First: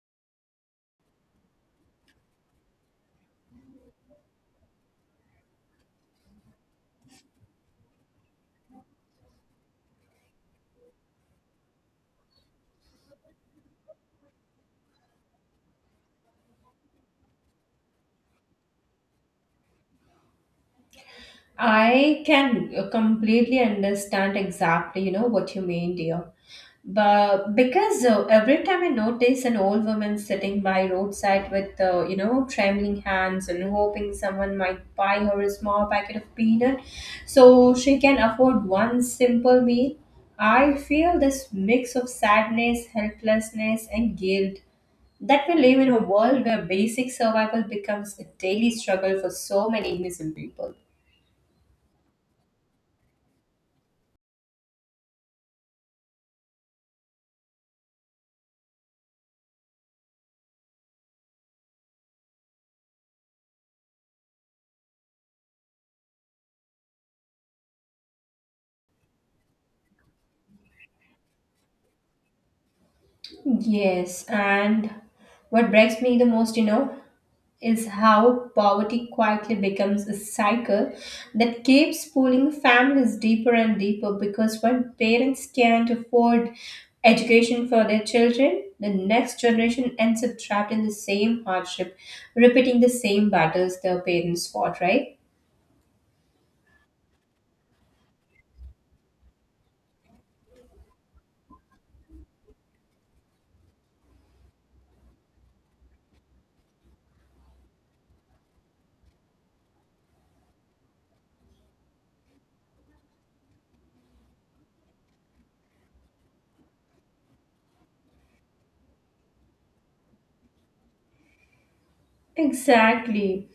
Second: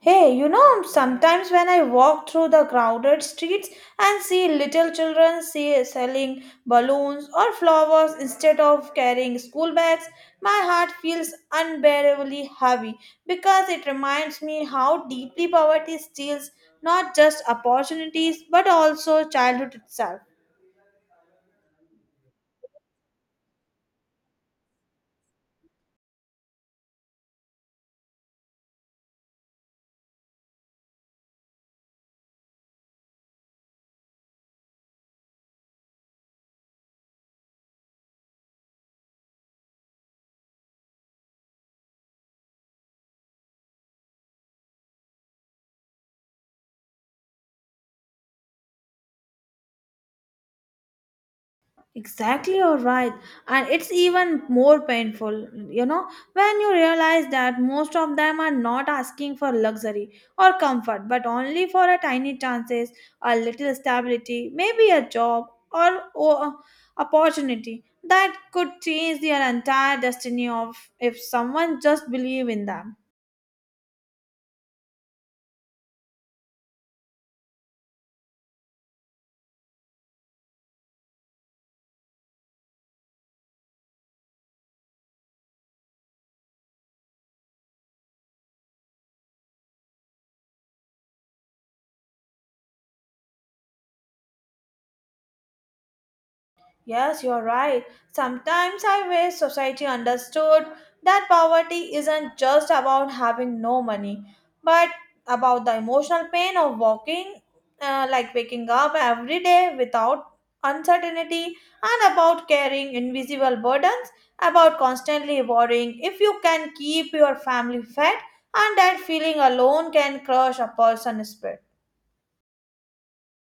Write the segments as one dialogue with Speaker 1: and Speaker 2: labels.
Speaker 1: Hey, you know, sometimes when I walk through the crowded streets and see little children selling balloons or flowers instead of carrying school bags, my heart feels unbearably heavy because it reminds me how deeply poverty steals not just opportunities but also childhood itself.
Speaker 2: I can completely understand exactly, what you mean, dear. But because every time I notice an old woman sitting by roadside with, trembling hands and hoping someone might buy her a small packet of peanut so she can afford one simple meal, I feel this mix of sadness, helplessness, and guilt that we live in a world where basic survival becomes a daily struggle for so many innocent people.
Speaker 1: Exactly, you're right. And it's even more painful, you know, when you realize that most of them are not asking for luxury or comfort, but only for a tiny chances, a little stability, maybe a job or opportunity that could change their entire destiny of if someone just believe in them.
Speaker 2: Yes, and what breaks me the most, is how poverty quietly becomes a cycle that keeps pulling families deeper and deeper because when parents can't afford education for their children, the next generation ends up trapped in the same hardship, repeating the same battles their parents fought, right?
Speaker 1: Yes, you're right. Sometimes I wish society understood that poverty isn't just about having no money, but about the emotional pain of walking, like waking up every day without uncertainty, and about carrying invisible burdens, about constantly worrying if you can keep your family fed, and that feeling alone can crush a person's spirit.
Speaker 2: Exactly.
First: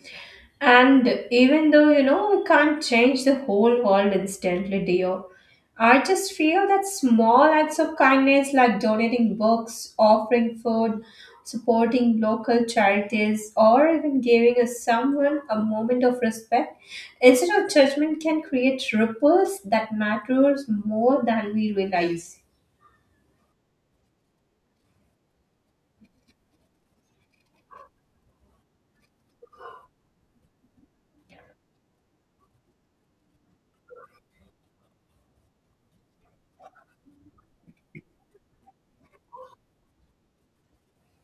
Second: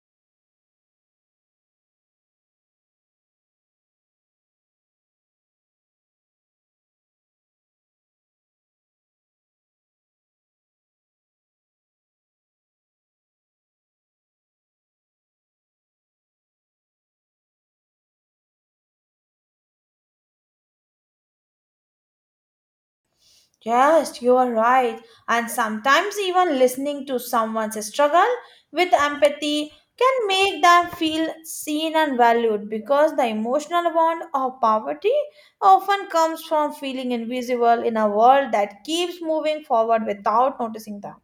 Speaker 2: And even though, we can't change the whole world instantly, dear, I just feel that small acts of kindness like donating books, offering food, supporting local charities, or even giving a someone a moment of respect instead of judgment can create ripples that matters more than we realize.
Speaker 1: Yes, you are right. And sometimes, even listening to someone's struggle with empathy can make them feel seen and valued because the emotional bond of poverty often comes from feeling invisible in a world that keeps moving forward without noticing them.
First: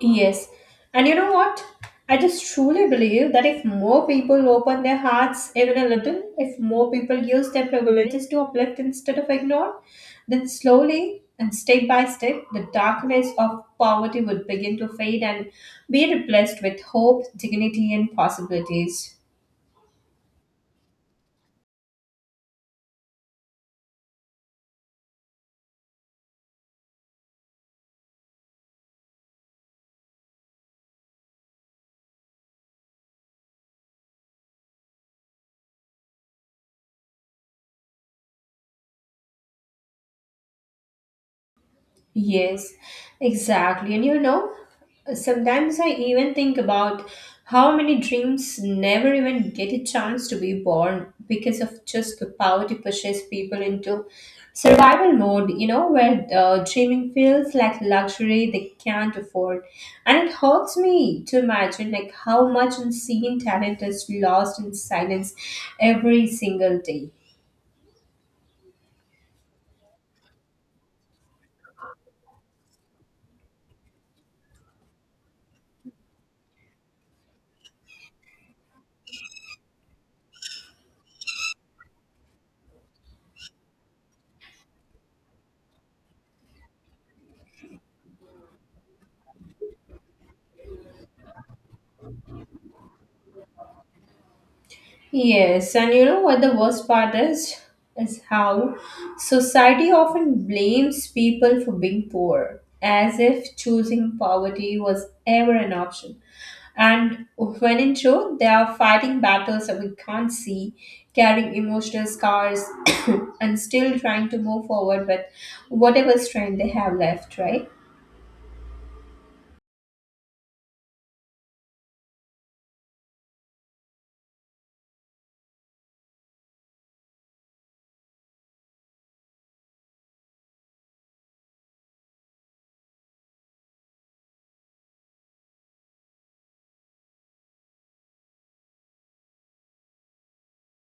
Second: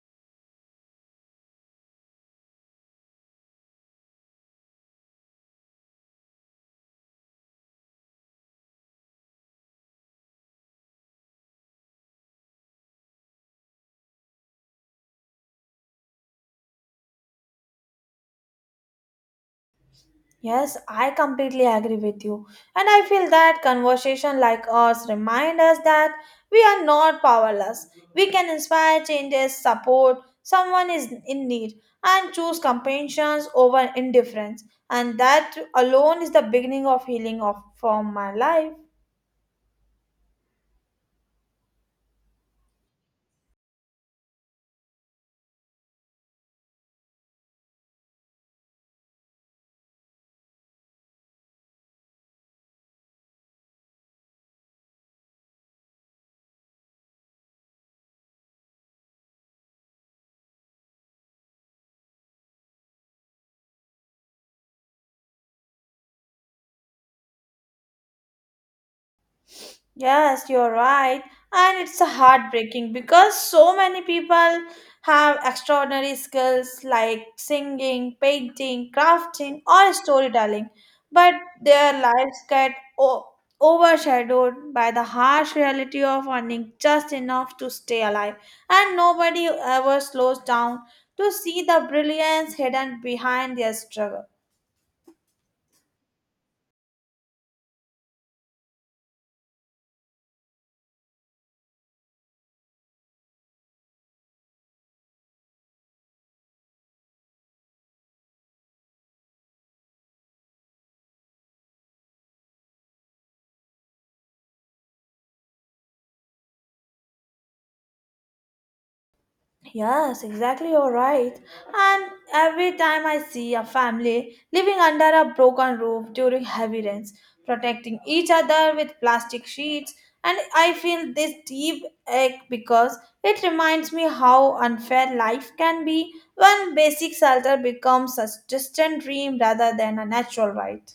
Speaker 2: Yes. And you know what? I just truly believe that if more people open their hearts even a little, if more people use their privileges to uplift instead of ignore, then slowly and step by step, the darkness of poverty would begin to fade and be replaced with hope, dignity, and possibilities.
Speaker 1: Yes, I completely agree with you. And I feel that conversation like ours remind us that we are not powerless. We can inspire changes, support someone is in need, and choose compassion over indifference. And that alone is the beginning of healing of from my life.
Speaker 2: Yes, exactly. And sometimes I even think about how many dreams never even get a chance to be born because of just the power to pushes people into survival mode, where dreaming feels like luxury they can't afford. And it hurts me to imagine like how much unseen talent is lost in silence every single day.
Speaker 1: Yes, you're right. And it's a heartbreaking because so many people have extraordinary skills like singing, painting, crafting, or storytelling, but their lives get o- overshadowed by the harsh reality of earning just enough to stay alive. And nobody ever slows down to see the brilliance hidden behind their struggle.
Speaker 2: Yes, and you know what the worst part is? Is how society often blames people for being poor, as if choosing poverty was ever an option. And when in truth, they are fighting battles that we can't see, carrying emotional scars, and still trying to move forward with whatever strength they have left, right?
Speaker 1: Yes, exactly, you're right. And every time I see a family living under a broken roof during heavy rains, protecting each other with plastic sheets, and I feel this deep ache because it reminds me how unfair life can be when basic shelter becomes a distant dream rather than a natural right.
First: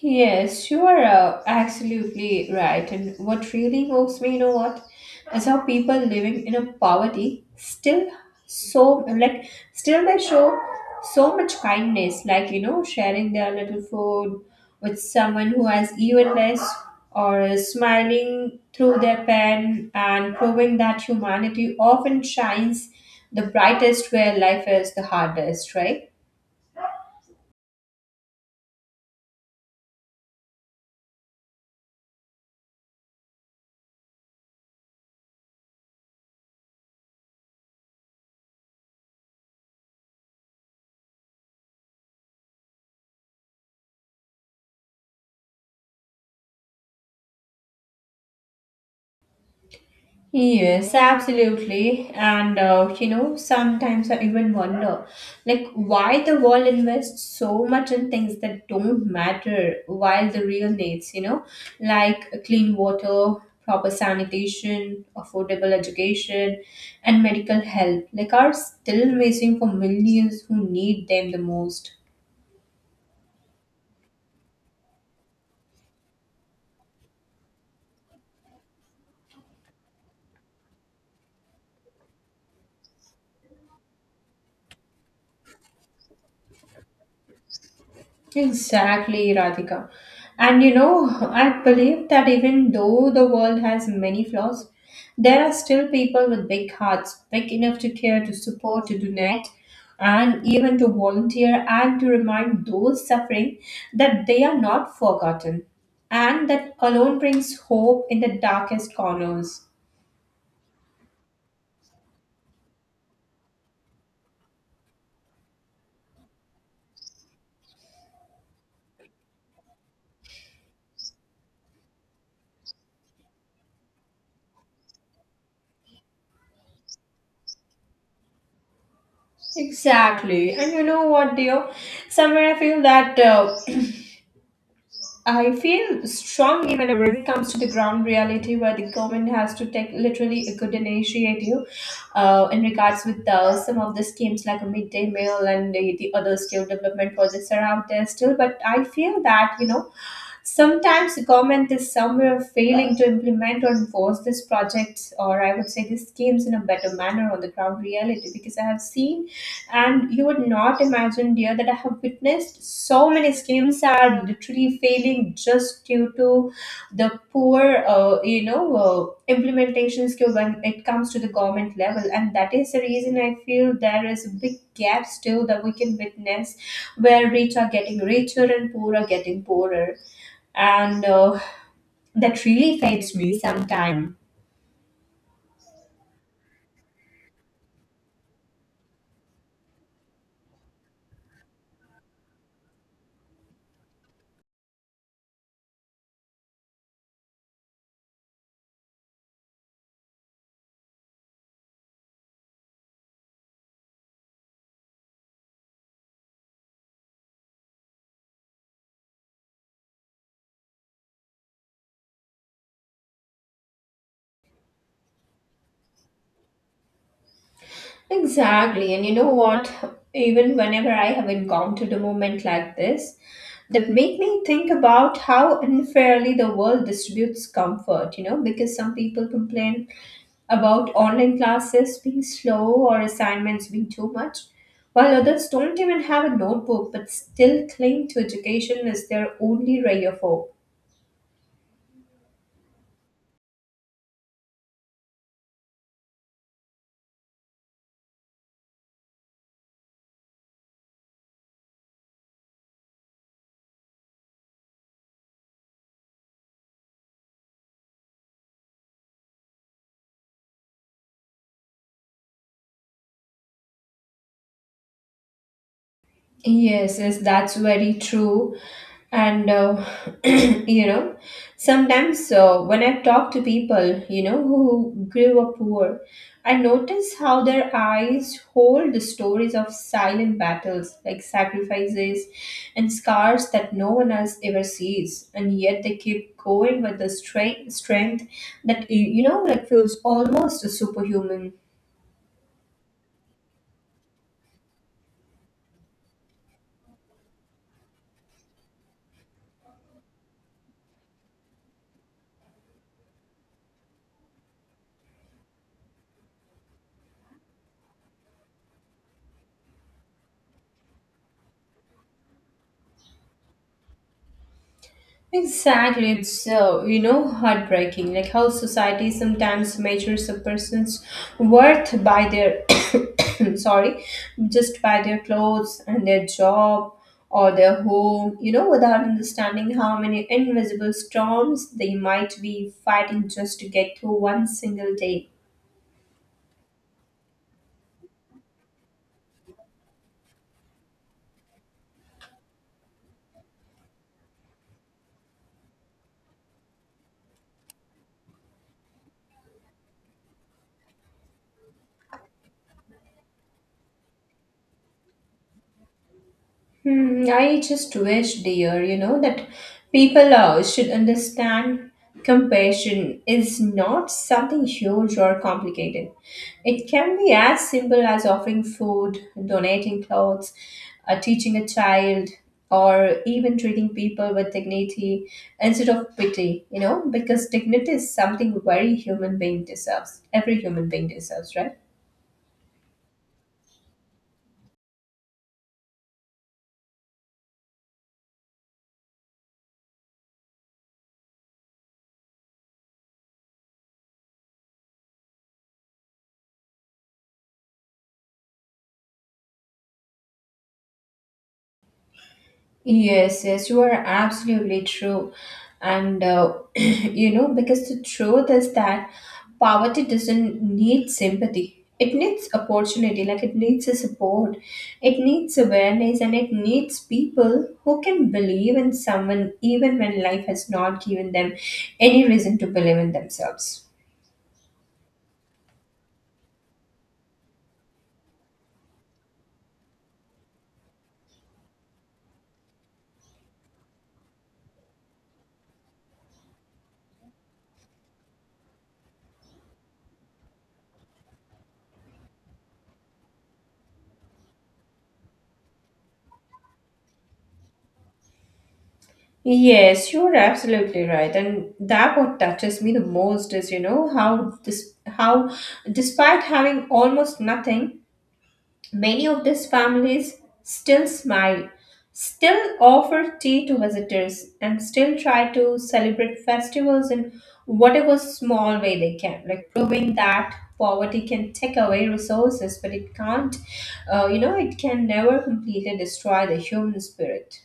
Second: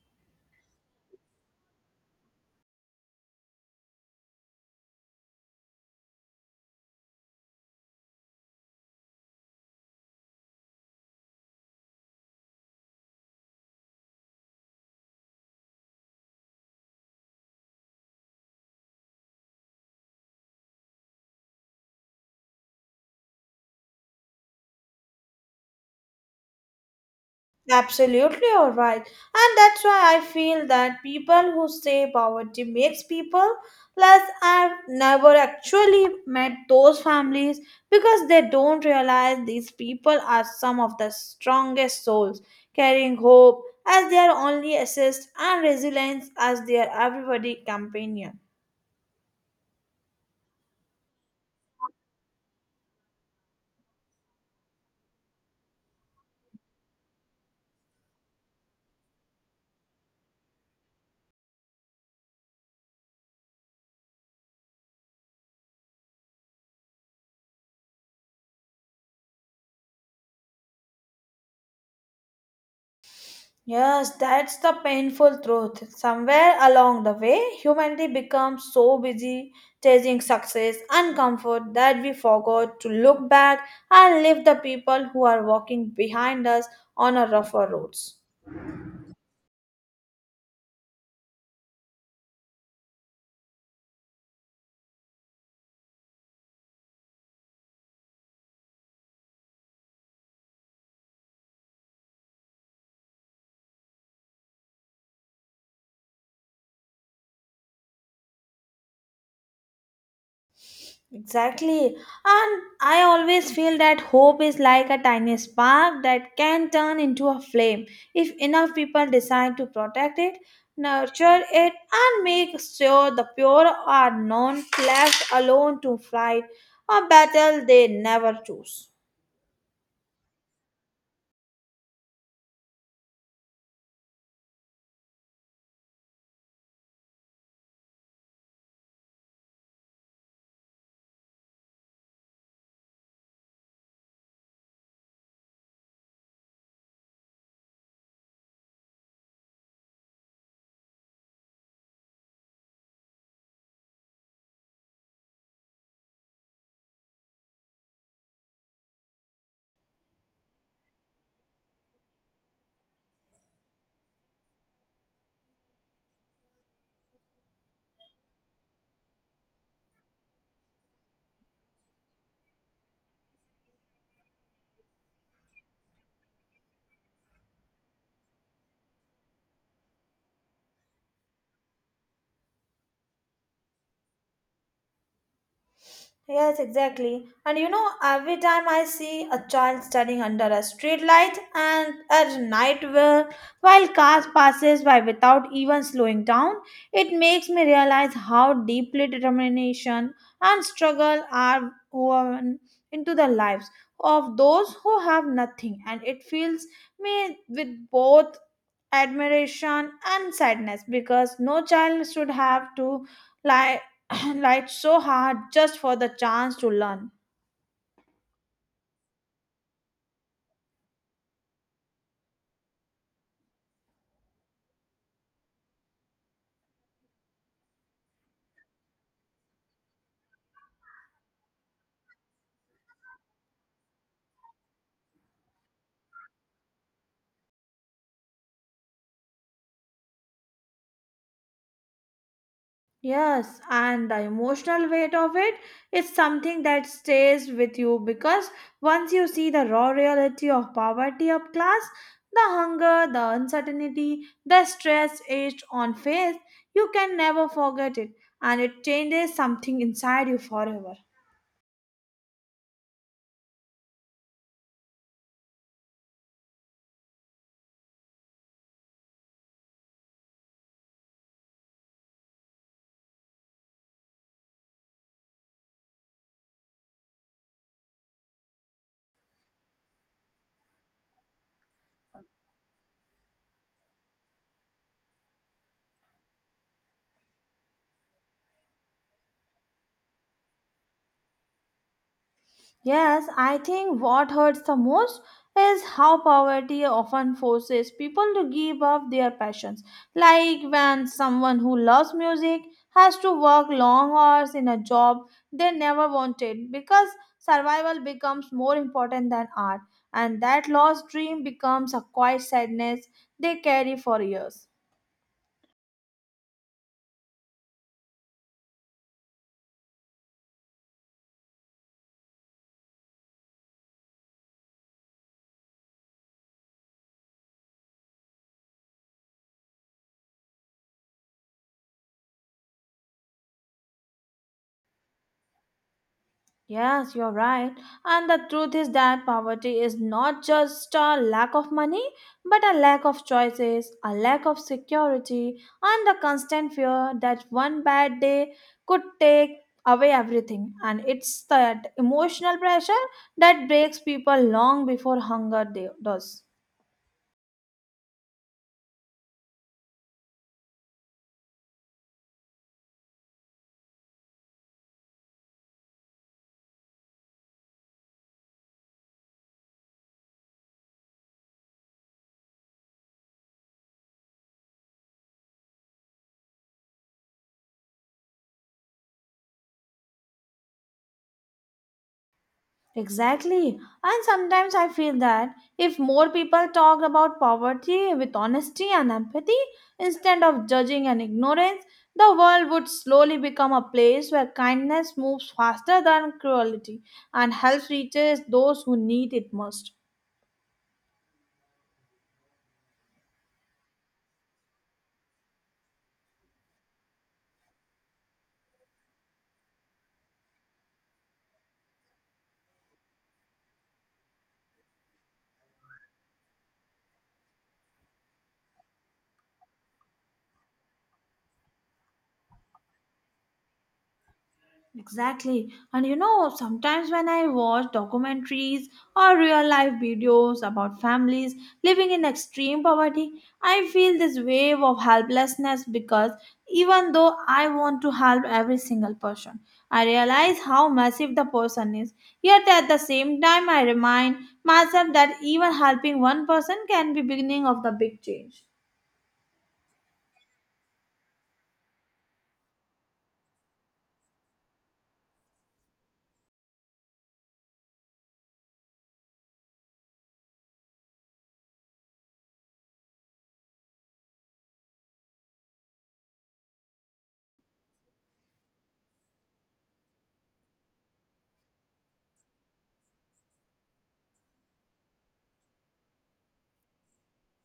Speaker 2: Yes, you are absolutely right. And what really moves me, is how people living in a poverty still they show so much kindness, like sharing their little food with someone who has even less, or smiling through their pen and proving that humanity often shines the brightest where life is the hardest, right?
Speaker 1: Absolutely, all right. And that's why I feel that people who say poverty makes people less have never actually met those families because they don't realize these people are some of the strongest souls, carrying hope as their only assist and resilience as their everybody companion.
Speaker 2: Yes, absolutely. And sometimes I even wonder, like, why the world invests so much in things that don't matter, while the real needs, like clean water, proper sanitation, affordable education, and medical help, like, are still missing for millions who need them the most.
Speaker 1: Yes, that's the painful truth. Somewhere along the way, humanity becomes so busy chasing success and comfort that we forgot to look back and lift the people who are walking behind us on a rougher roads.
Speaker 2: Exactly, Radhika. And I believe that even though the world has many flaws, there are still people with big hearts, big enough to care, to support, to donate, and even to volunteer and to remind those suffering that they are not forgotten. And that alone brings hope in the darkest corners.
Speaker 1: Exactly. And I always feel that hope is like a tiny spark that can turn into a flame if enough people decide to protect it, nurture it, and make sure the pure are not left alone to fight a battle they never choose.
Speaker 2: Exactly. And you know what, dear? Somewhere I feel that I feel strongly whenever it comes to the ground reality where the government has to take literally a good initiative in regards with some of the schemes like a midday meal and the other skill development projects are out there still. But I feel that, sometimes the government is somewhere failing to implement or enforce these projects, or I would say these schemes in a better manner on the ground reality. Because I have seen, and you would not imagine, dear, that I have witnessed so many schemes are literally failing just due to the poor, implementation skill when it comes to the government level, and that is the reason I feel there is a big gap still that we can witness, where rich are getting richer and poor are getting poorer and that really fades me sometime.
Speaker 1: Yes, exactly. And you know, every time I see a child standing under a street light and at night where, while cars passes by without even slowing down, it makes me realize how deeply determination and struggle are woven into the lives of those who have nothing. And it fills me with both admiration and sadness because no child should have to lie like so hard just for the chance to learn.
Speaker 2: Exactly, and you know what? Even whenever I have encountered a moment like this, that make me think about how unfairly the world distributes comfort. You know, because some people complain about online classes being slow or assignments being too much, while others don't even have a notebook but still cling to education as their only ray of hope.
Speaker 1: Yes, and the emotional weight of it is something that stays with you because once you see the raw reality of poverty of class, the hunger, the uncertainty, the stress etched on face, you can never forget it and it changes something inside you forever.
Speaker 2: Yes, yes, that's very true. And you know sometimes when I talk to people who grew up poor, I notice how their eyes hold the stories of silent battles like sacrifices and scars that no one else ever sees, and yet they keep going with the strength that like feels almost superhuman.
Speaker 1: Yes, I think what hurts the most is how poverty often forces people to give up their passions. Like when someone who loves music has to work long hours in a job they never wanted because survival becomes more important than art, and that lost dream becomes a quiet sadness they carry for years.
Speaker 2: Exactly, it's heartbreaking, like how society sometimes measures a person's worth by their sorry, just by their clothes and their job or their home, without understanding how many invisible storms they might be fighting just to get through one single day.
Speaker 1: Yes, you're right. And the truth is that poverty is not just a lack of money, but a lack of choices, a lack of security, and the constant fear that one bad day could take away everything. And it's that emotional pressure that breaks people long before hunger does.
Speaker 2: Hmm, I just wish, dear, that people should understand compassion is not something huge or complicated. It can be as simple as offering food, donating clothes, teaching a child, or even treating people with dignity instead of pity, because dignity is something very human being deserves. Every human being deserves, right?
Speaker 1: Exactly. And sometimes I feel that if more people talked about poverty with honesty and empathy instead of judging and ignorance, the world would slowly become a place where kindness moves faster than cruelty and help reaches those who need it most.
Speaker 2: Yes, yes, you are absolutely true. And because the truth is that poverty doesn't need sympathy. It needs opportunity, like it needs a support. It needs awareness and it needs people who can believe in someone even when life has not given them any reason to believe in themselves.
Speaker 1: Exactly. And you know, sometimes when I watch documentaries or real life videos about families living in extreme poverty, I feel this wave of helplessness because even though I want to help every single person, I realize how massive the person is. Yet at the same time, I remind myself that even helping one person can be beginning of the big change.
Speaker 2: Yes, you're absolutely right. And that what touches me the most is, how this how despite having almost nothing, many of these families still smile, still offer tea to visitors, and still try to celebrate festivals in whatever small way they can, like proving that poverty can take away resources, but it can't, it can never completely destroy the human spirit.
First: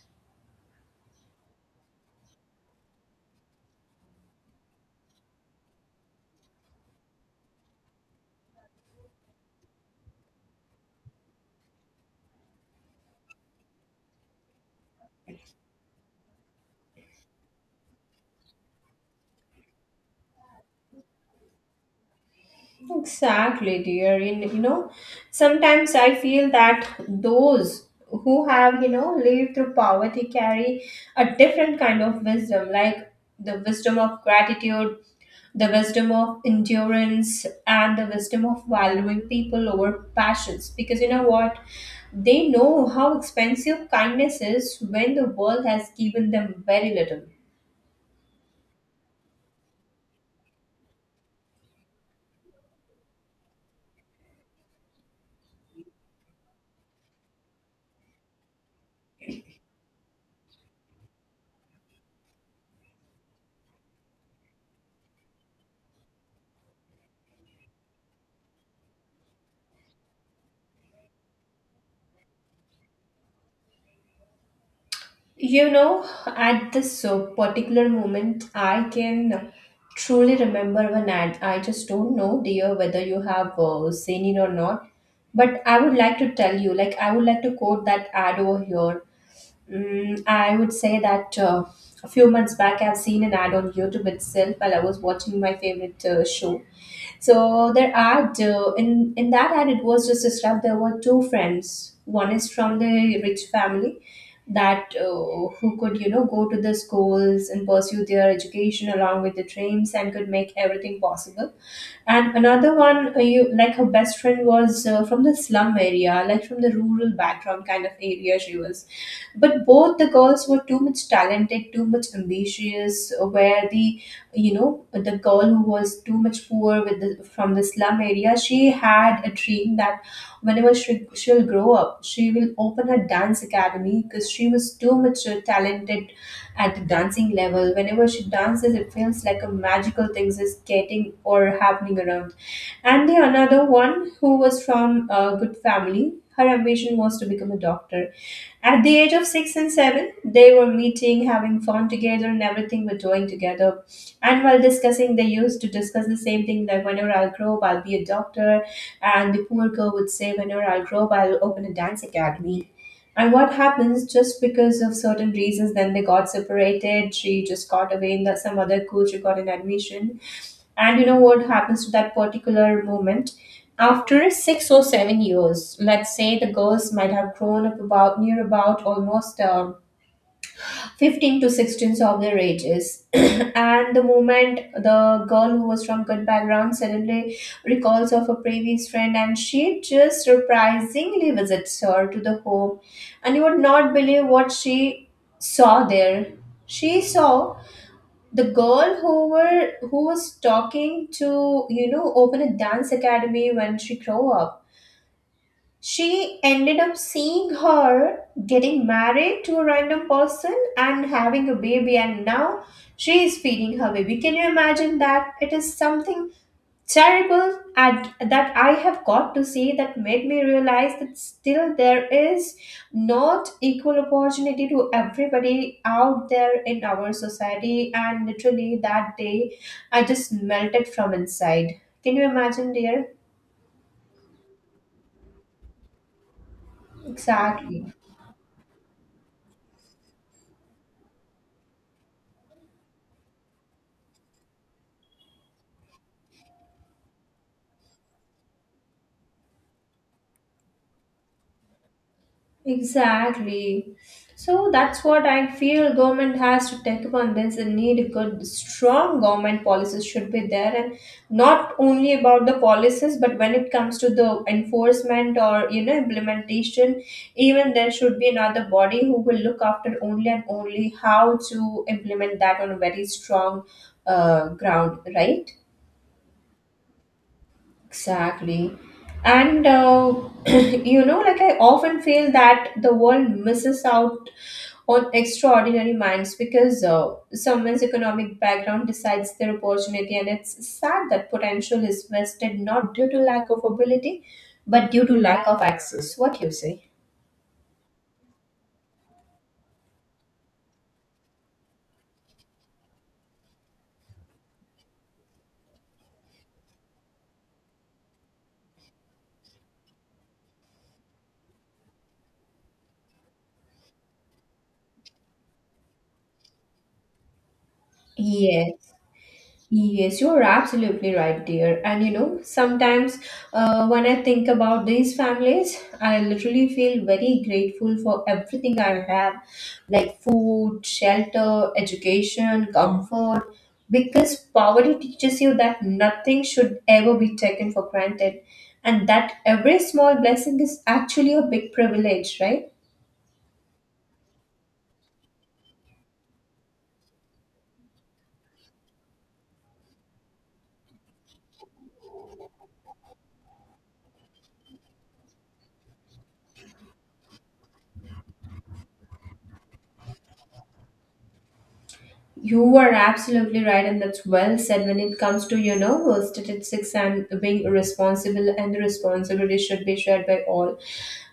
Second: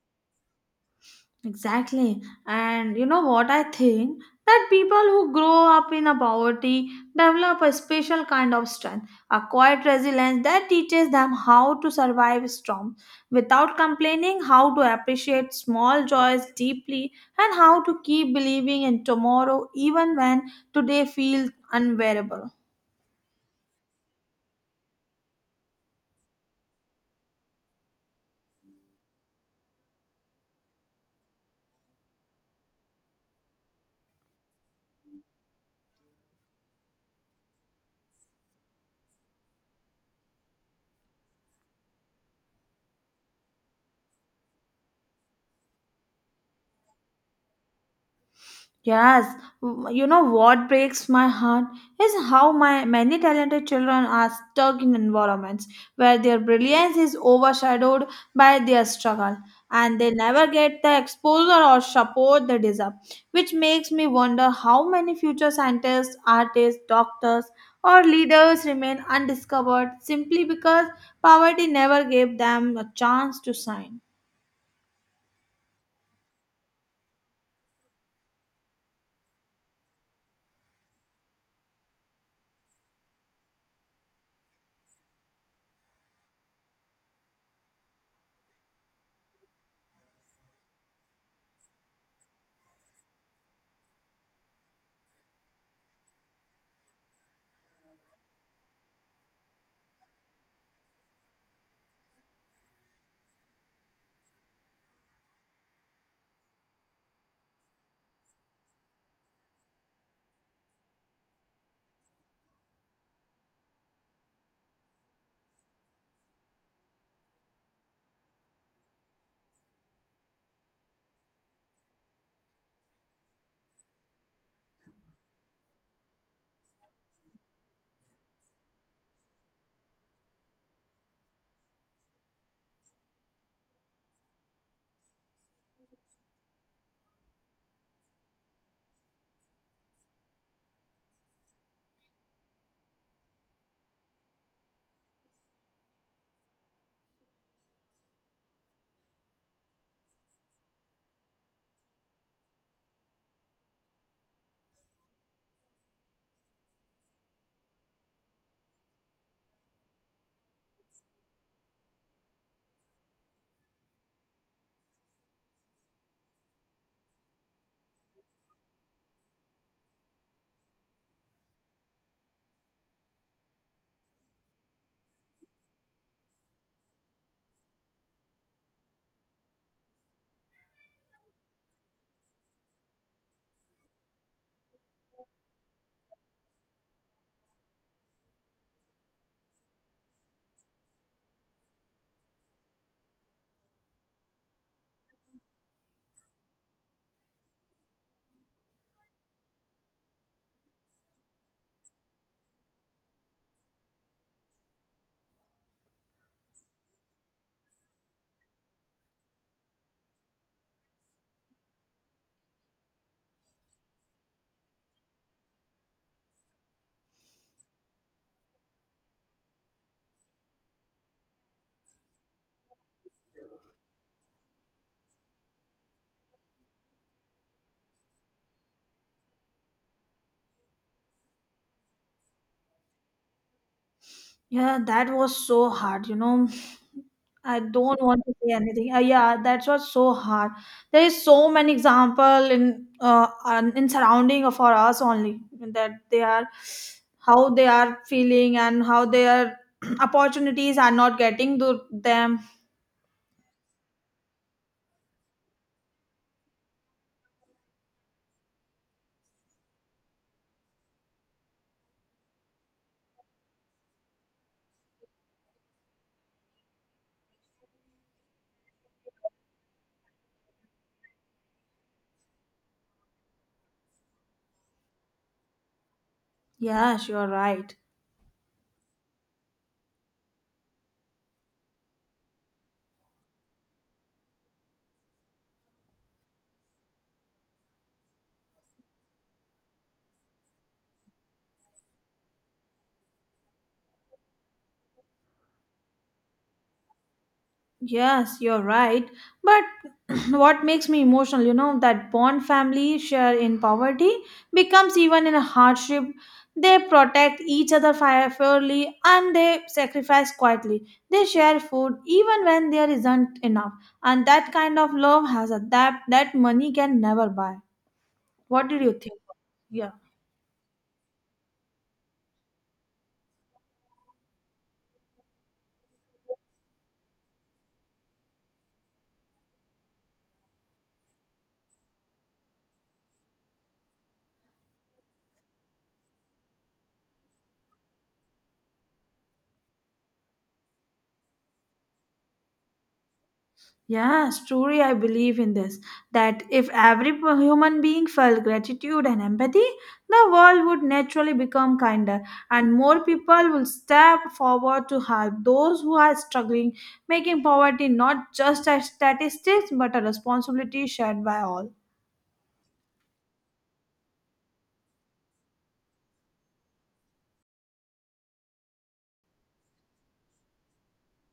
Speaker 1: Exactly. And you know what I think? That people who grow up in a poverty develop a special kind of strength, a quiet resilience that teaches them how to survive storms without complaining, how to appreciate small joys deeply, and how to keep believing in tomorrow even when today feels unbearable.
Speaker 2: Exactly, dear. In sometimes I feel that those who have lived through poverty carry a different kind of wisdom, like the wisdom of gratitude, the wisdom of endurance, and the wisdom of valuing people over passions. Because they know how expensive kindness is when the world has given them very little.
Speaker 1: Yes, you know what breaks my heart is how my many talented children are stuck in environments where their brilliance is overshadowed by their struggle and they never get the exposure or support they deserve, which makes me wonder how many future scientists, artists, doctors, or leaders remain undiscovered simply because poverty never gave them a chance to shine.
Speaker 2: At this particular moment, I can truly remember one ad. I just don't know, dear, whether you have seen it or not. But I would like to tell you, like, I would like to quote that ad over here. I would say that a few months back, I've seen an ad on YouTube itself while I was watching my favorite show. So there are two. In that ad, it was just described. There were two friends. One is from the rich family that who could go to the schools and pursue their education along with the dreams and could make everything possible, and another one, you like her best friend was from the slum area, like from the rural background kind of area she was. But both the girls were too much talented, too much ambitious. Where the you know the girl who was too much poor with the from the slum area, she had a dream that whenever she'll grow up, she will open her dance academy because she was too much talented at the dancing level. Whenever she dances, it feels like a magical things is getting or happening around. And the another one who was from a good family, her ambition was to become a doctor. At the age of 6 and 7, they were meeting, having fun together, and everything were doing together. And while discussing, they used to discuss the same thing that whenever I'll grow up, I'll be a doctor. And the poor girl would say, whenever I'll grow up, I'll open a dance academy. And what happens just because of certain reasons, then they got separated. She just got away in the, some other school, she got an admission, and you know what happens to that particular moment? After 6 or 7 years, let's say the girls might have grown up about near about almost 15 to 16 of their ages. And the moment the girl who was from good background suddenly recalls of a previous friend, and she just surprisingly visits her to the home, and you would not believe what she saw there. She saw the girl who were who was talking to open a dance academy. When she grew up, she ended up seeing her getting married to a random person and having a baby, and now she is feeding her baby. Can you imagine that? It is something terrible that I have got to say, that made me realize that still there is not equal opportunity to everybody out there in our society. And literally that day, I just melted from inside. Can you imagine, dear?
Speaker 1: Yeah, that was so hard. You know, I
Speaker 2: Exactly.
Speaker 1: don't want to say anything. Yeah, that was so hard. There is so many example in in surrounding of for us only that they are how they are feeling and how their opportunities are not getting to them.
Speaker 2: Exactly. So that's what I feel, government has to take up on this, and need a good strong government policies should be there. And not only about the policies, but when it comes to the enforcement or, you know, implementation, even there should be another body who will look after only and only how to implement that on a very strong ground, right?
Speaker 1: Yes, you're right.
Speaker 2: Exactly. And you know, like I often feel that the world misses out on extraordinary minds because someone's economic background decides their opportunity, and it's sad that potential is wasted not due to lack of ability, but due to lack of access. What you say?
Speaker 1: Yes, you're right. But what makes me emotional, you know, that bond family share in poverty becomes even in a hardship. They protect each other fairly and they sacrifice quietly. They share food even when there isn't enough. And that kind of love has a depth that money can never buy. What
Speaker 2: Yes.
Speaker 1: did you think? Yeah.
Speaker 2: Yes, you're absolutely right, dear. And you know, sometimes when I think about these families, I literally feel very grateful for everything I have, like food, shelter, education, comfort, because poverty teaches you that nothing should ever be taken for granted, and that every small blessing is actually a big privilege, right?
Speaker 1: Yes, truly, I believe in this that if every human being felt gratitude and empathy, the world would naturally become kinder and more people will step forward to help those who are struggling, making poverty not just a statistic, but a responsibility shared by all.
Speaker 2: You are absolutely right, and that's well said when it comes to, you know, statistics and being responsible, and the responsibility should be shared by all.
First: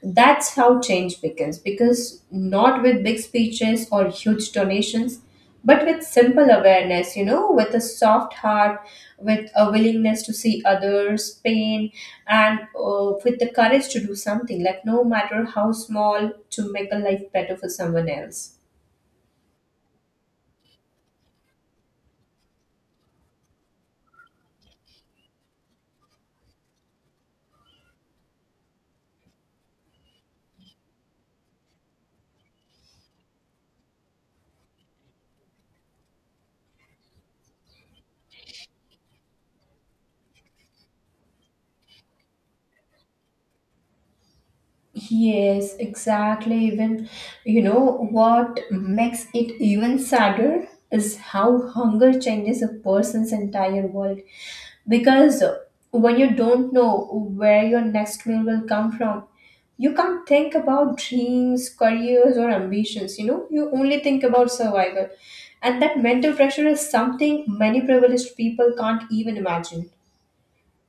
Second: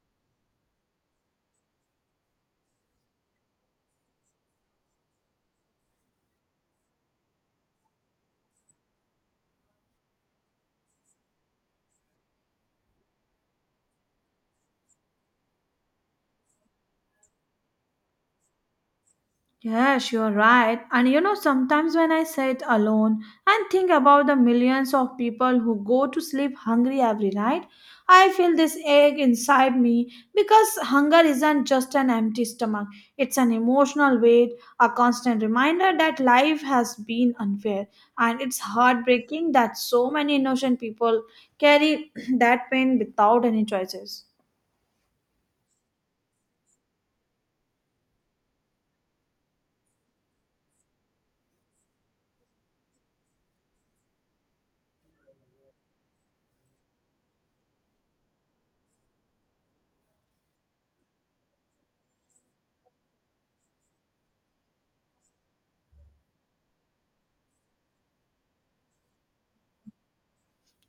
Speaker 2: That's how change begins, because not with big speeches or huge donations, but with simple awareness, you know, with a soft heart, with a willingness to see others' pain, and with the courage to do something, like no matter how small, to make a life better for someone else.
Speaker 1: Yes, you're right. And you know, sometimes when I sit alone and think about the millions of people who go to sleep hungry every night, I feel this ache inside me because hunger isn't just an empty stomach, it's an emotional weight, a constant reminder that life has been unfair. And it's heartbreaking that so many innocent people carry that pain without any choices.
Speaker 2: Yes, exactly. Even, you know, what makes it even sadder is how hunger changes a person's entire world. Because when you don't know where your next meal will come from, you can't think about dreams, careers, or ambitions. You know, you only think about survival. And that mental pressure is something many privileged people can't even imagine.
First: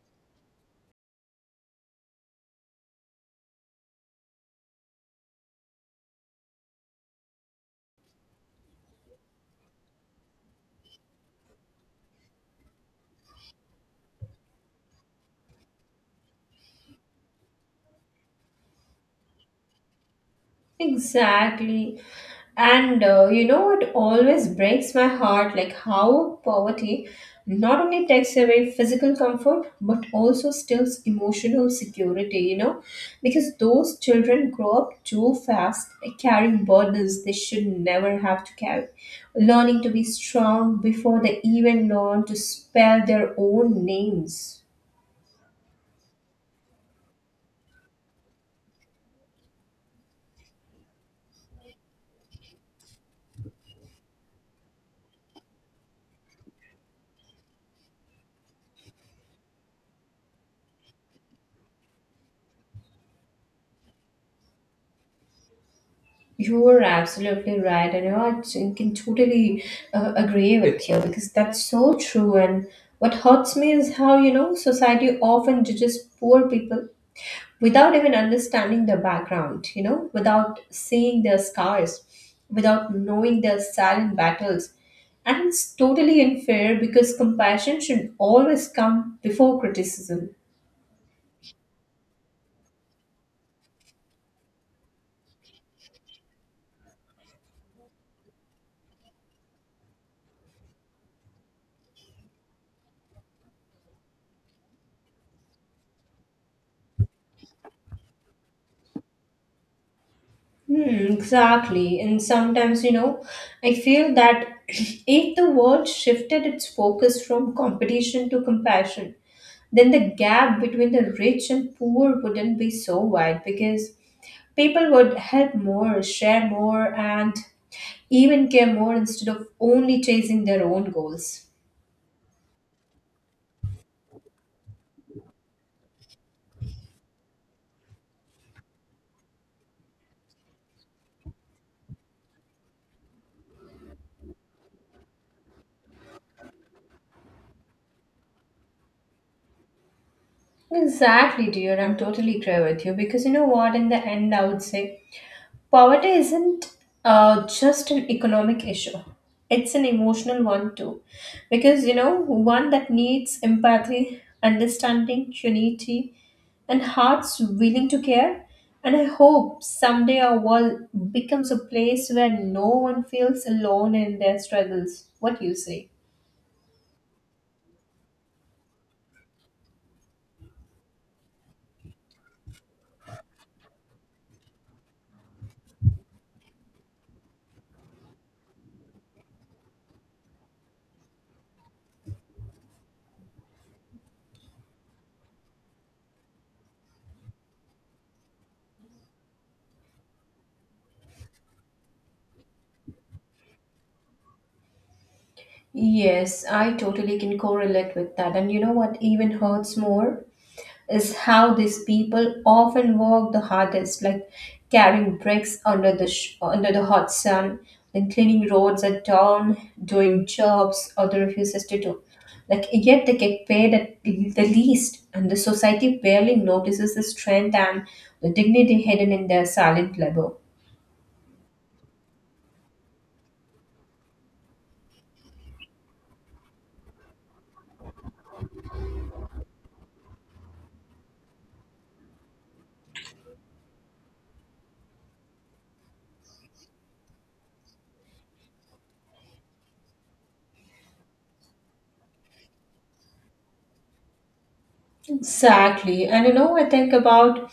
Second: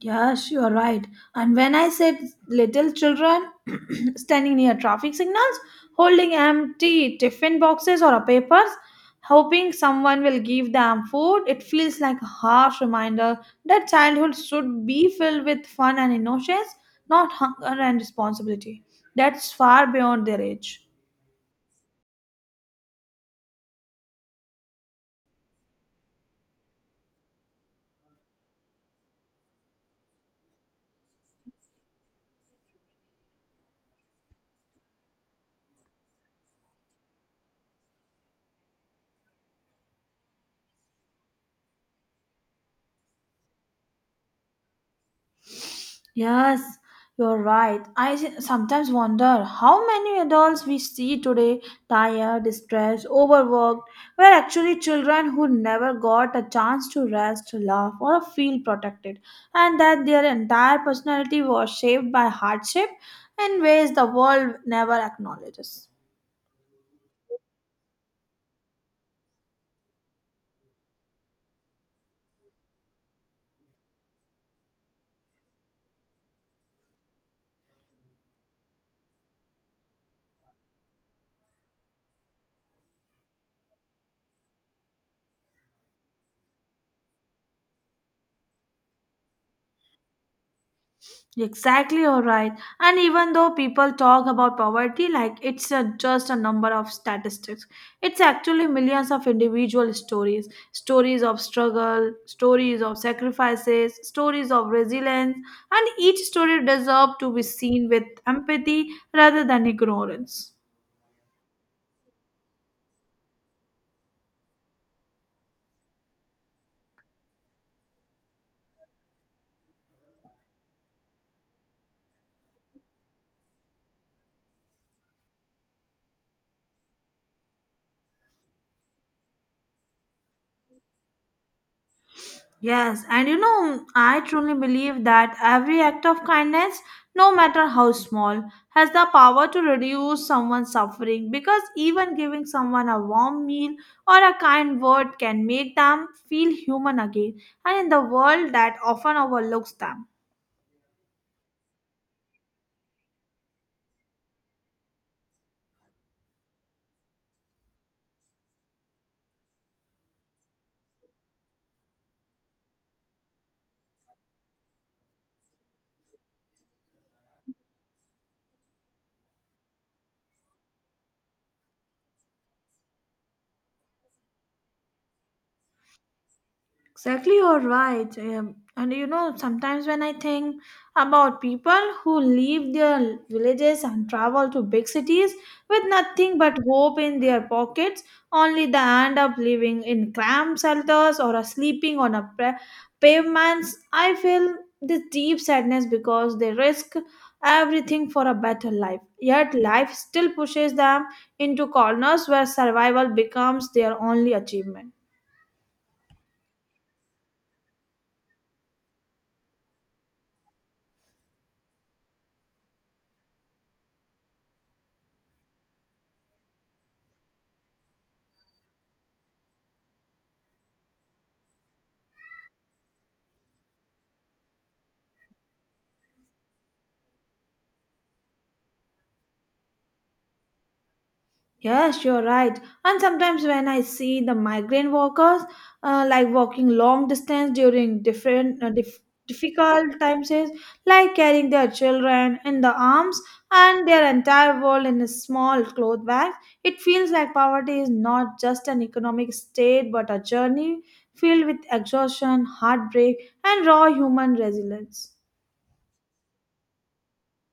Speaker 1: Yes, you are right. And when I said little children standing near traffic signals, holding empty tiffin boxes or papers, hoping someone will give them food, it feels like a harsh reminder that childhood should be filled with fun and innocence, not hunger and responsibility. That's far beyond their age.
Speaker 2: Exactly. And you know what always breaks my heart? Like how poverty not only takes away physical comfort but also steals emotional security, you know? Because those children grow up too fast, like, carrying burdens they should never have to carry, learning to be strong before they even learn to spell their own names.
Speaker 1: Yes, you're right. I sometimes wonder how many adults we see today, tired, stressed, overworked, were actually children who never got a chance to rest, laugh, or feel protected, and that their entire personality was shaped by hardship in ways the world never acknowledges.
Speaker 2: You are absolutely right, and you know, can totally agree with you because that's so true. And what hurts me is how, you know, society often judges poor people without even understanding their background, you know, without seeing their scars, without knowing their silent battles. And it's totally unfair because compassion should always come before criticism.
Speaker 1: Exactly, all right. And even though people talk about poverty like it's a, just a number of statistics, it's actually millions of individual stories stories of struggle, stories of sacrifices, stories of resilience, and each story deserves to be seen with empathy rather than ignorance.
Speaker 2: Hmm, exactly. And sometimes, you know, I feel that if the world shifted its focus from competition to compassion, then the gap between the rich and poor wouldn't be so wide, because people would help more, share more, and even care more instead of only chasing their own goals.
Speaker 1: Yes, and you know, I truly believe that every act of kindness, no matter how small, has the power to reduce someone's suffering because even giving someone a warm meal or a kind word can make them feel human again and in the world that often overlooks them.
Speaker 2: Exactly, dear. I'm totally agree with you because you know what? In the end, I would say poverty isn't just an economic issue, it's an emotional one too. Because you know, one that needs empathy, understanding, unity, and hearts willing to care. And I hope someday our world becomes a place where no one feels alone in their struggles. What do you say?
Speaker 1: Exactly, you're right. And you know, sometimes when I think about people who leave their villages and travel to big cities with nothing but hope in their pockets, only they end up living in cramped shelters or are sleeping on a pavements, I feel this deep sadness because they risk everything for a better life. Yet life still pushes them into corners where survival becomes their only achievement.
Speaker 2: Yes, I totally can correlate with that. And you know what even hurts more is how these people often work the hardest, like carrying bricks under the under the hot sun, then cleaning roads at dawn, doing jobs other refuses to do. Like yet they get paid at the least, and the society barely notices the strength and the dignity hidden in their silent labor.
Speaker 1: Yes, you're right. And sometimes when I see the migrant workers, like walking long distance during different difficult times, is like carrying their children in the arms and their entire world in a small cloth bag, it feels like poverty is not just an economic state but a journey filled with exhaustion, heartbreak, and raw human resilience.
Speaker 2: Exactly. And you know, I think about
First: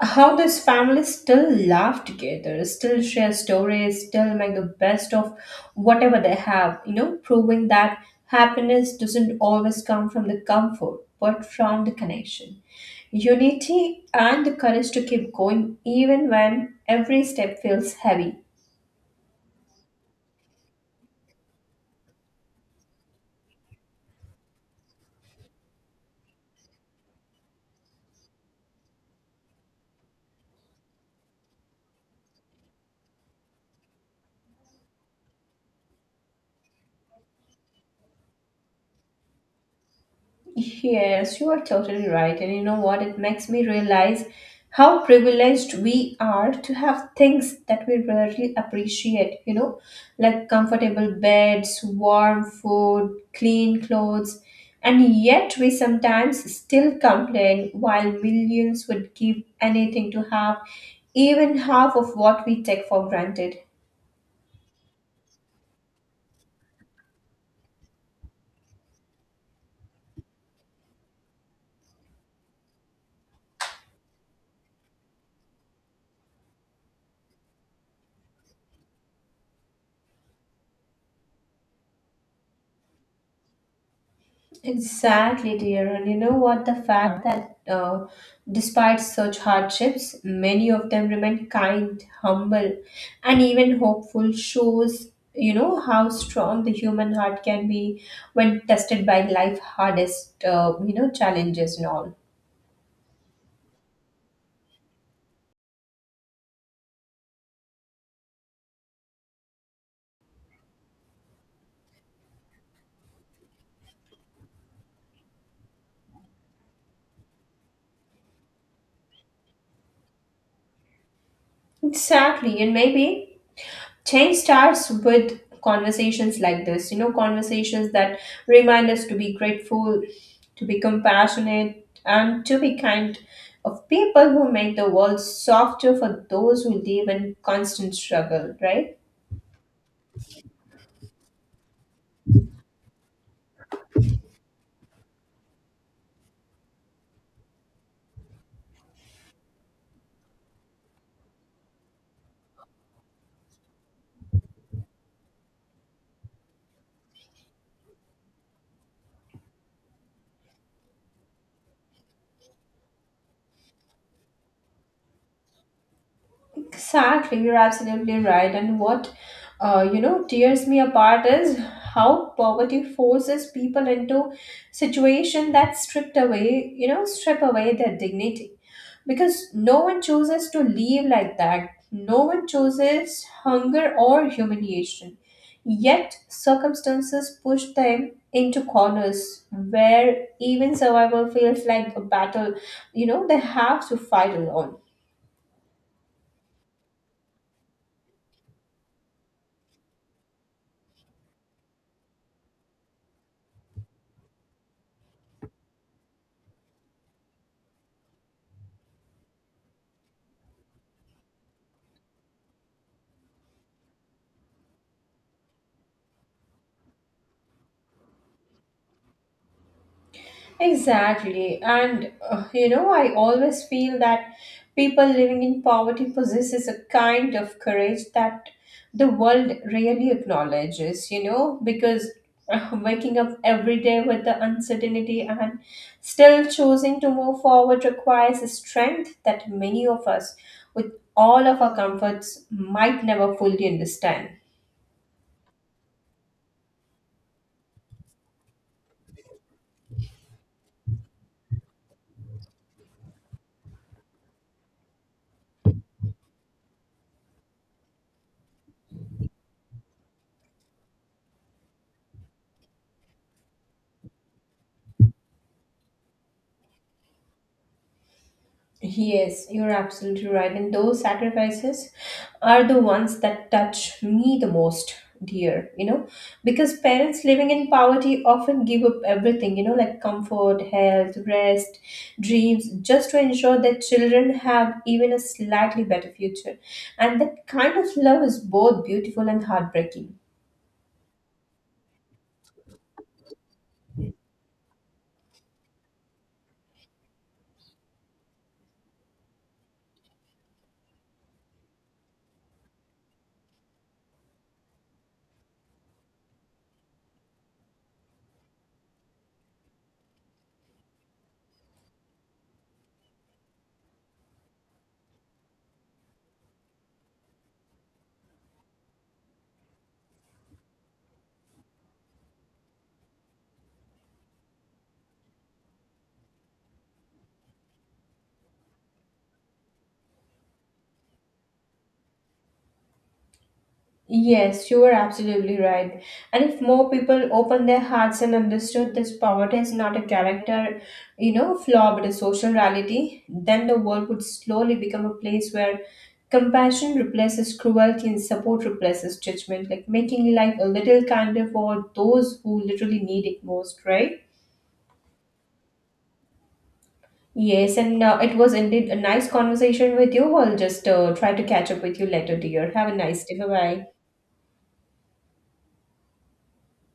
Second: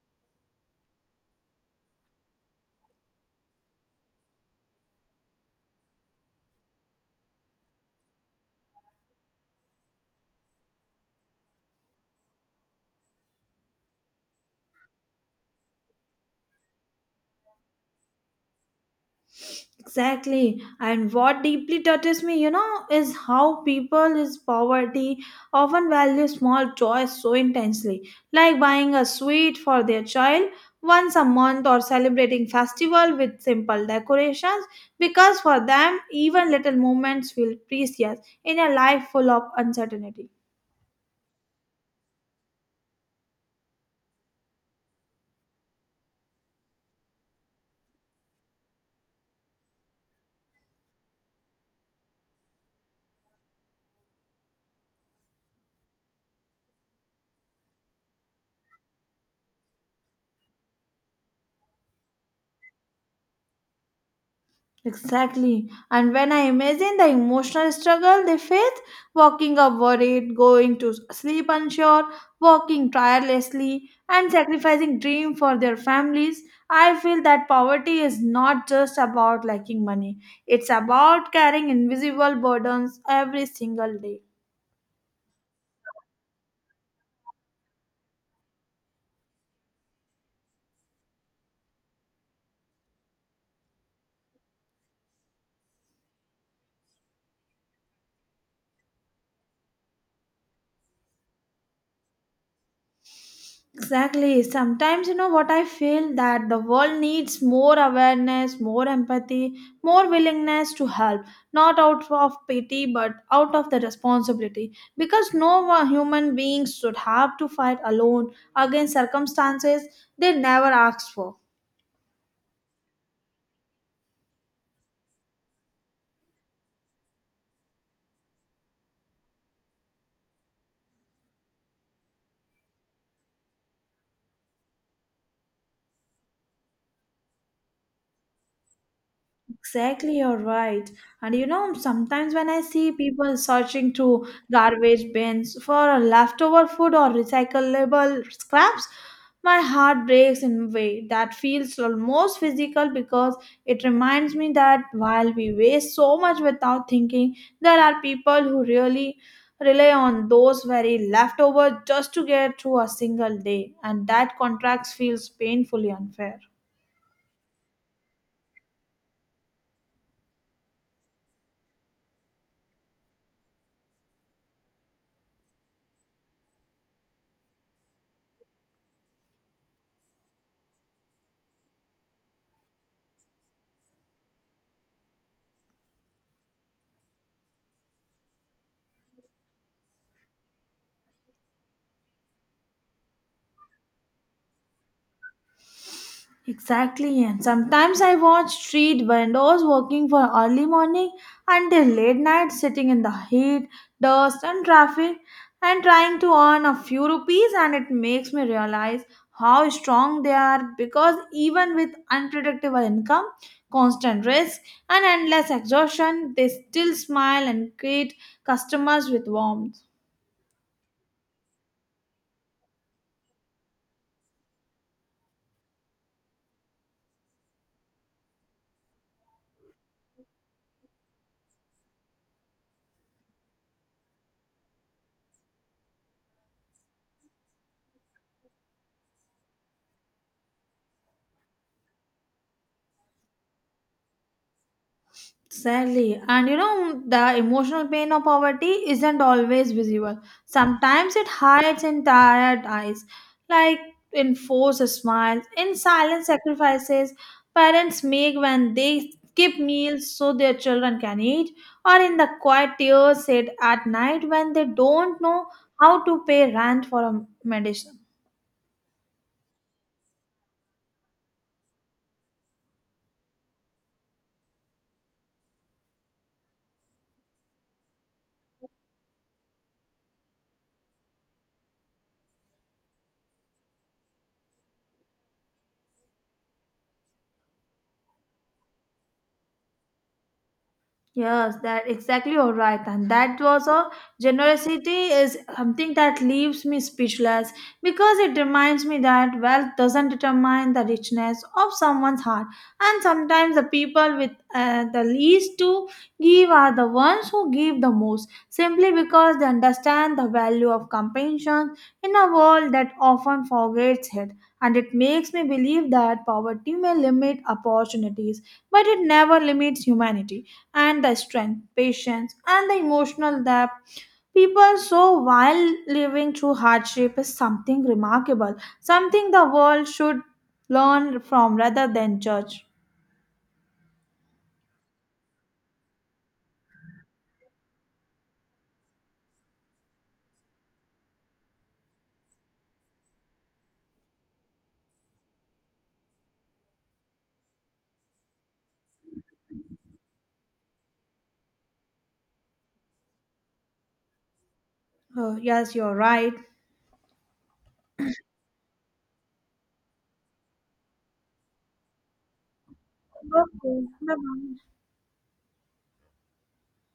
Speaker 2: how this family still laugh together, still share stories, still make the best of whatever they have, you know, proving that happiness doesn't always come from the comfort, but from the connection. Unity and the courage to keep going even when every step feels heavy.
Speaker 1: Exactly. And what deeply touches me, you know, is how people is poverty often value small joys so intensely, like buying a sweet for their child once a month or celebrating festival with simple decorations because for them even little moments feel precious in a life full of uncertainty.
Speaker 2: Yes, you are totally right. And you know what? It makes me realize how privileged we are to have things that we rarely appreciate, you know, like comfortable beds, warm food, clean clothes. And yet we sometimes still complain while millions would give anything to have even half of what we take for granted.
Speaker 1: Exactly. And when I imagine the emotional struggle they face, walking up worried, going to sleep unsure, working tirelessly, and sacrificing dream for their families, I feel that poverty is not just about lacking money. It's about carrying invisible burdens every single day.
Speaker 2: Exactly, dear. And you know what? The fact huh? That despite such hardships, many of them remain kind, humble, and even hopeful shows, you know, how strong the human heart can be when tested by life hardest, you know, challenges and all.
Speaker 1: Exactly. Sometimes, you know, what I feel that the world needs more awareness, more empathy, more willingness to help, not out of pity, but out of the responsibility. Because no one human being should have to fight alone against circumstances they never asked for.
Speaker 2: Exactly. And maybe change starts with conversations like this, you know, conversations that remind us to be grateful, to be compassionate, and to be kind of people who make the world softer for those who live in constant struggle, right?
Speaker 1: Exactly, you're right. And you know, sometimes when I see people searching through garbage bins for leftover food or recyclable scraps, my heart breaks in a way that feels almost physical because it reminds me that while we waste so much without thinking, there are people who really rely on those very leftovers just to get through a single day, and that contrast feels painfully unfair.
Speaker 2: Exactly, you're absolutely right. And what you know tears me apart is how poverty forces people into situation that strip away their dignity, because no one chooses to live like that. No one chooses hunger or humiliation. Yet, circumstances push them into corners where even survival feels like a battle, you know, they have to fight alone.
Speaker 1: Exactly, and sometimes I watch street vendors working from early morning until late night, sitting in the heat, dust, and traffic, and trying to earn a few rupees. And it makes me realize how strong they are because even with unpredictable income, constant risk, and endless exhaustion, they still smile and greet customers with warmth.
Speaker 2: Exactly. And you know, I always feel that people living in poverty possesses a kind of courage that the world really acknowledges, you know, because waking up every day with the uncertainty and still choosing to move forward requires a strength that many of us with all of our comforts might never fully understand.
Speaker 1: Sadly, and you know, the emotional pain of poverty isn't always visible. Sometimes it hides in tired eyes, like in forced smiles, in silent sacrifices parents make when they skip meals so their children can eat, or in the quiet tears said at night when they don't know how to pay rent for a medicine.
Speaker 2: Yes, you're absolutely right. And those sacrifices are the ones that touch me the most, dear, you know, because parents living in poverty often give up everything, you know, like comfort, health, rest, dreams, just to ensure that children have even a slightly better future. And that kind of love is both beautiful and heartbreaking.
Speaker 1: Yes, that exactly all right, and that was a generosity is something that leaves me speechless because it reminds me that wealth doesn't determine the richness of someone's heart, and sometimes the people with the least to give are the ones who give the most simply because they understand the value of compassion in a world that often forgets it. And it makes me believe that poverty may limit opportunities, but it never limits humanity and the strength, patience, and the emotional depth. People so while living through hardship is something remarkable, something the world should learn from rather than judge.
Speaker 2: Yes, you are absolutely right. And if more people open their hearts and understood this, poverty is not a character, you know, flaw but a social reality, then the world would slowly become a place where compassion replaces cruelty and support replaces judgment, like making life a little kinder for those who literally need it most, right?
Speaker 1: Oh, yes, you're right.
Speaker 2: Yes, and it was indeed a nice conversation with you. I'll just try to catch up with you later, dear. Have a nice day. Bye
Speaker 1: Okay,
Speaker 2: bye.
Speaker 1: bye-bye.